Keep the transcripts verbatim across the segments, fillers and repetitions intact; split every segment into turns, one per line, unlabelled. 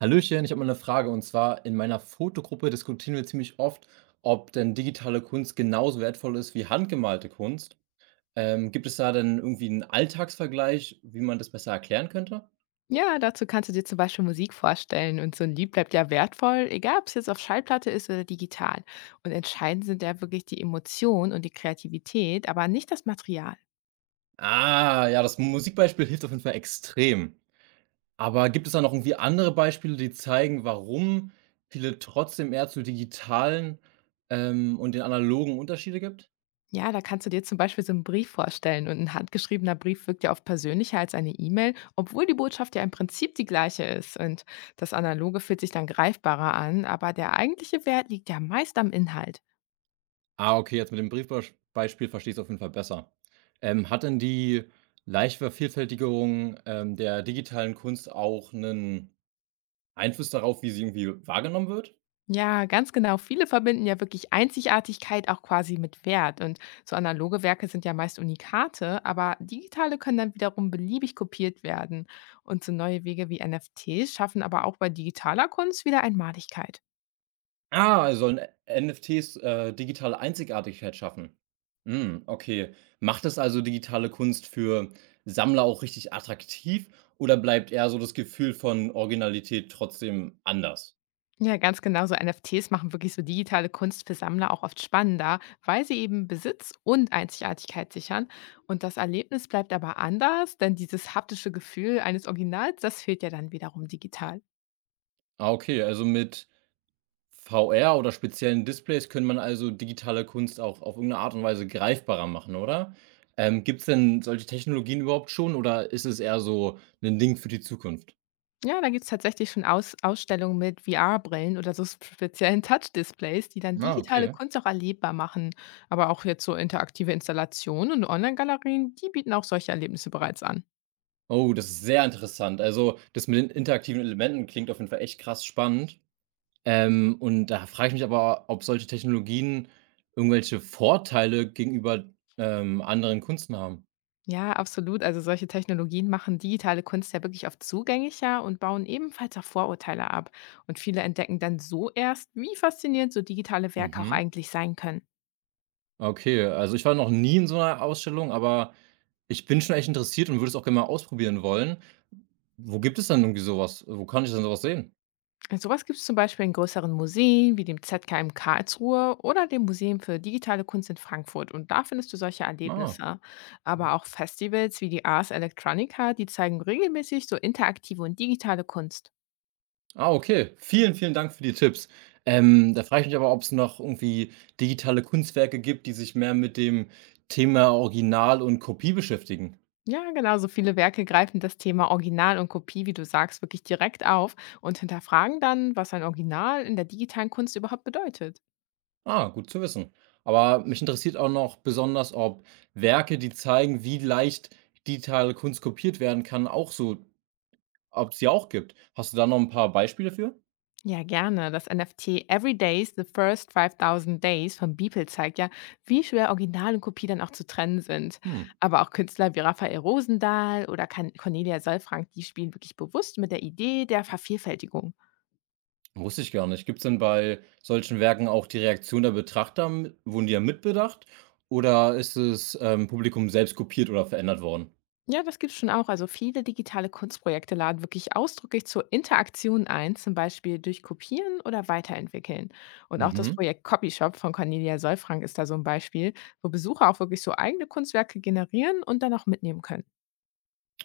Hallöchen, ich habe mal eine Frage und zwar in meiner Fotogruppe diskutieren wir ziemlich oft, ob denn digitale Kunst genauso wertvoll ist wie handgemalte Kunst. Ähm, gibt es da denn irgendwie einen Alltagsvergleich, wie man das besser erklären könnte?
Ja, dazu kannst du dir zum Beispiel Musik vorstellen und so ein Lied bleibt ja wertvoll, egal ob es jetzt auf Schallplatte ist oder digital. Und entscheidend sind ja wirklich die Emotionen und die Kreativität, aber nicht das Material.
Ah, ja, das Musikbeispiel hilft auf jeden Fall extrem. Aber gibt es da noch irgendwie andere Beispiele, die zeigen, warum viele trotzdem eher zu digitalen ähm, und den analogen Unterschiede gibt?
Ja, da kannst du dir zum Beispiel so einen Brief vorstellen und ein handgeschriebener Brief wirkt ja oft persönlicher als eine E-Mail, obwohl die Botschaft ja im Prinzip die gleiche ist. Und das Analoge fühlt sich dann greifbarer an, aber der eigentliche Wert liegt ja meist am Inhalt.
Ah, okay, jetzt mit dem Briefbeispiel verstehe ich es auf jeden Fall besser. Ähm, hat denn die Live-Vervielfältigung, ähm, der digitalen Kunst auch einen Einfluss darauf, wie sie irgendwie wahrgenommen wird?
Ja, ganz genau. Viele verbinden ja wirklich Einzigartigkeit auch quasi mit Wert. Und so analoge Werke sind ja meist Unikate, aber digitale können dann wiederum beliebig kopiert werden. Und so neue Wege wie N F Ts schaffen aber auch bei digitaler Kunst wieder Einmaligkeit.
Ah, also sollen N F Ts, äh, digitale Einzigartigkeit schaffen. Hm, okay. Macht das also digitale Kunst für Sammler auch richtig attraktiv oder bleibt eher so das Gefühl von Originalität trotzdem anders?
Ja, ganz genau. So N F Ts machen wirklich so digitale Kunst für Sammler auch oft spannender, weil sie eben Besitz und Einzigartigkeit sichern. Und das Erlebnis bleibt aber anders, denn dieses haptische Gefühl eines Originals, das fehlt ja dann wiederum digital.
Ah, okay, also mit V R oder speziellen Displays könnte man also digitale Kunst auch auf irgendeine Art und Weise greifbarer machen, oder? Ähm, Gibt es denn solche Technologien überhaupt schon oder ist es eher so ein Ding für die Zukunft?
Ja, da gibt's tatsächlich schon Aus Ausstellungen mit V R-Brillen oder so speziellen Touch-Displays, die dann
Ah,
digitale
okay.
Kunst auch erlebbar machen. Aber auch jetzt so interaktive Installationen und Online-Galerien, die bieten auch solche Erlebnisse bereits an.
Oh, das ist sehr interessant. Also, das mit den interaktiven Elementen klingt auf jeden Fall echt krass spannend. Ähm, und da frage ich mich aber, ob solche Technologien irgendwelche Vorteile gegenüber, ähm, anderen Kunsten haben?
Ja, absolut. Also solche Technologien machen digitale Kunst ja wirklich oft zugänglicher und bauen ebenfalls auch Vorurteile ab. Und viele entdecken dann so erst, wie faszinierend so digitale Werke auch
Mhm.
eigentlich sein können.
Okay, also ich war noch nie in so einer Ausstellung, aber ich bin schon echt interessiert und würde es auch gerne mal ausprobieren wollen. Wo gibt es denn irgendwie sowas? Wo kann ich denn sowas sehen?
Sowas gibt es zum Beispiel in größeren Museen wie dem Z K in Karlsruhe oder dem Museum für digitale Kunst in Frankfurt. Und da findest du solche
Ah.
Erlebnisse. Aber auch Festivals wie die Ars Electronica, die zeigen regelmäßig so interaktive und digitale Kunst.
Ah, okay. Vielen, vielen Dank für die Tipps. Ähm, da frage ich mich aber, ob es noch irgendwie digitale Kunstwerke gibt, die sich mehr mit dem Thema Original und Kopie beschäftigen.
Ja, genau, so viele Werke greifen das Thema Original und Kopie, wie du sagst, wirklich direkt auf und hinterfragen dann, was ein Original in der digitalen Kunst überhaupt bedeutet.
Ah, gut zu wissen. Aber mich interessiert auch noch besonders, ob Werke, die zeigen, wie leicht digitale Kunst kopiert werden kann, auch so, ob es die auch gibt. Hast du da noch ein paar Beispiele für?
Ja, gerne. Das N F T Every Days, The First fünftausend Days von Beeple zeigt ja, wie schwer Original und Kopie dann auch zu trennen sind.
Hm,
Aber auch Künstler wie Raphael Rosendahl oder Kan- Cornelia Solfrank, die spielen wirklich bewusst mit der Idee der Vervielfältigung.
wusste ich gar nicht. Gibt es denn bei solchen Werken auch die Reaktion der Betrachter, m wurden die ja mitbedacht oder ist es, ähm, Publikum selbst kopiert oder verändert worden?
Ja, das gibt es schon auch. Also viele digitale Kunstprojekte laden wirklich ausdrücklich zur Interaktion ein, zum Beispiel durch Kopieren oder Weiterentwickeln. Und auch das
Mhm.
Projekt Copyshop von Cornelia Solfrank ist da so ein Beispiel, wo Besucher auch wirklich so eigene Kunstwerke generieren und dann auch mitnehmen können.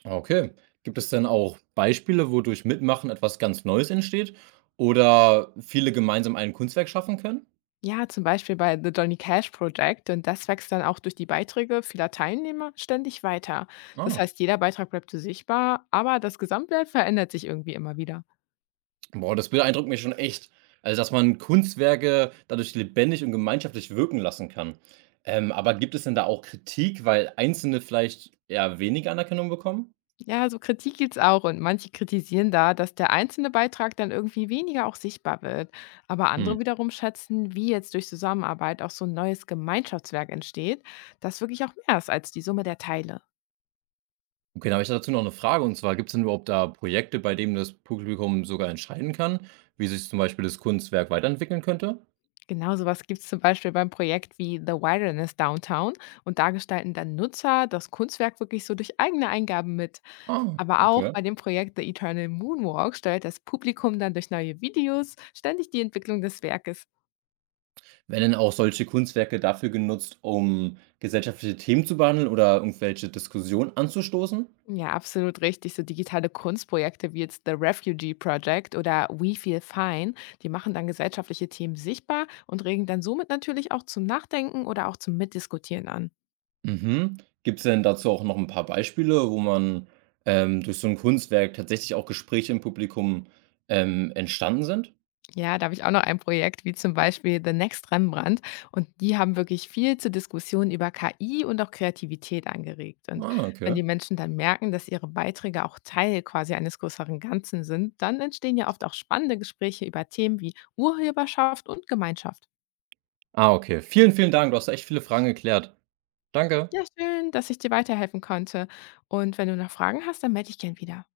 Okay. Gibt es denn auch Beispiele, wodurch Mitmachen etwas ganz Neues entsteht oder viele gemeinsam ein Kunstwerk schaffen können?
Ja, zum Beispiel bei The Johnny Cash Project, und das wächst dann auch durch die Beiträge vieler Teilnehmer ständig weiter. Das
Ah.
heißt, jeder Beitrag bleibt so sichtbar, aber das Gesamtbild verändert sich irgendwie immer wieder.
Boah, das beeindruckt mich schon echt. Also, dass man Kunstwerke dadurch lebendig und gemeinschaftlich wirken lassen kann. Ähm, aber gibt es denn da auch Kritik, weil Einzelne vielleicht eher weniger Anerkennung bekommen?
Ja, so Kritik gibt's auch und manche kritisieren da, dass der einzelne Beitrag dann irgendwie weniger auch sichtbar wird. Aber
Hm.
andere wiederum schätzen, wie jetzt durch Zusammenarbeit auch so ein neues Gemeinschaftswerk entsteht, das wirklich auch mehr ist als die Summe der Teile.
Okay, dann habe ich dazu noch eine Frage. Und zwar, gibt es denn überhaupt da Projekte, bei denen das Publikum sogar entscheiden kann, wie sich zum Beispiel das Kunstwerk weiterentwickeln könnte?
Genau, so was gibt's zum Beispiel beim Projekt wie The Wilderness Downtown und da gestalten dann Nutzer das Kunstwerk wirklich so durch eigene Eingaben mit.
Ah,
Aber auch
okay.
bei dem Projekt The Eternal Moonwalk steuert das Publikum dann durch neue Videos ständig die Entwicklung des Werkes.
Werden denn auch solche Kunstwerke dafür genutzt, um gesellschaftliche Themen zu behandeln oder irgendwelche Diskussionen anzustoßen?
Ja, absolut richtig. So digitale Kunstprojekte wie jetzt The Refugee Project oder We Feel Fine, die machen dann gesellschaftliche Themen sichtbar und regen dann somit natürlich auch zum Nachdenken oder auch zum Mitdiskutieren an.
Mhm. Gibt es denn dazu auch noch ein paar Beispiele, wo man, ähm, durch so ein Kunstwerk tatsächlich auch Gespräche im Publikum, ähm, entstanden sind?
Ja, da habe ich auch noch ein Projekt, wie zum Beispiel The Next Rembrandt. Und die haben wirklich viel zur Diskussion über K I und auch Kreativität angeregt. Und
Ah,
wenn
okay.
die Menschen dann merken, dass ihre Beiträge auch Teil quasi eines größeren Ganzen sind, dann entstehen ja oft auch spannende Gespräche über Themen wie Urheberschaft und Gemeinschaft.
Ah, okay. Vielen, vielen Dank. Du hast echt viele Fragen geklärt. Danke.
Ja, schön, dass ich dir weiterhelfen konnte. Und wenn du noch Fragen hast, dann melde dich gern wieder.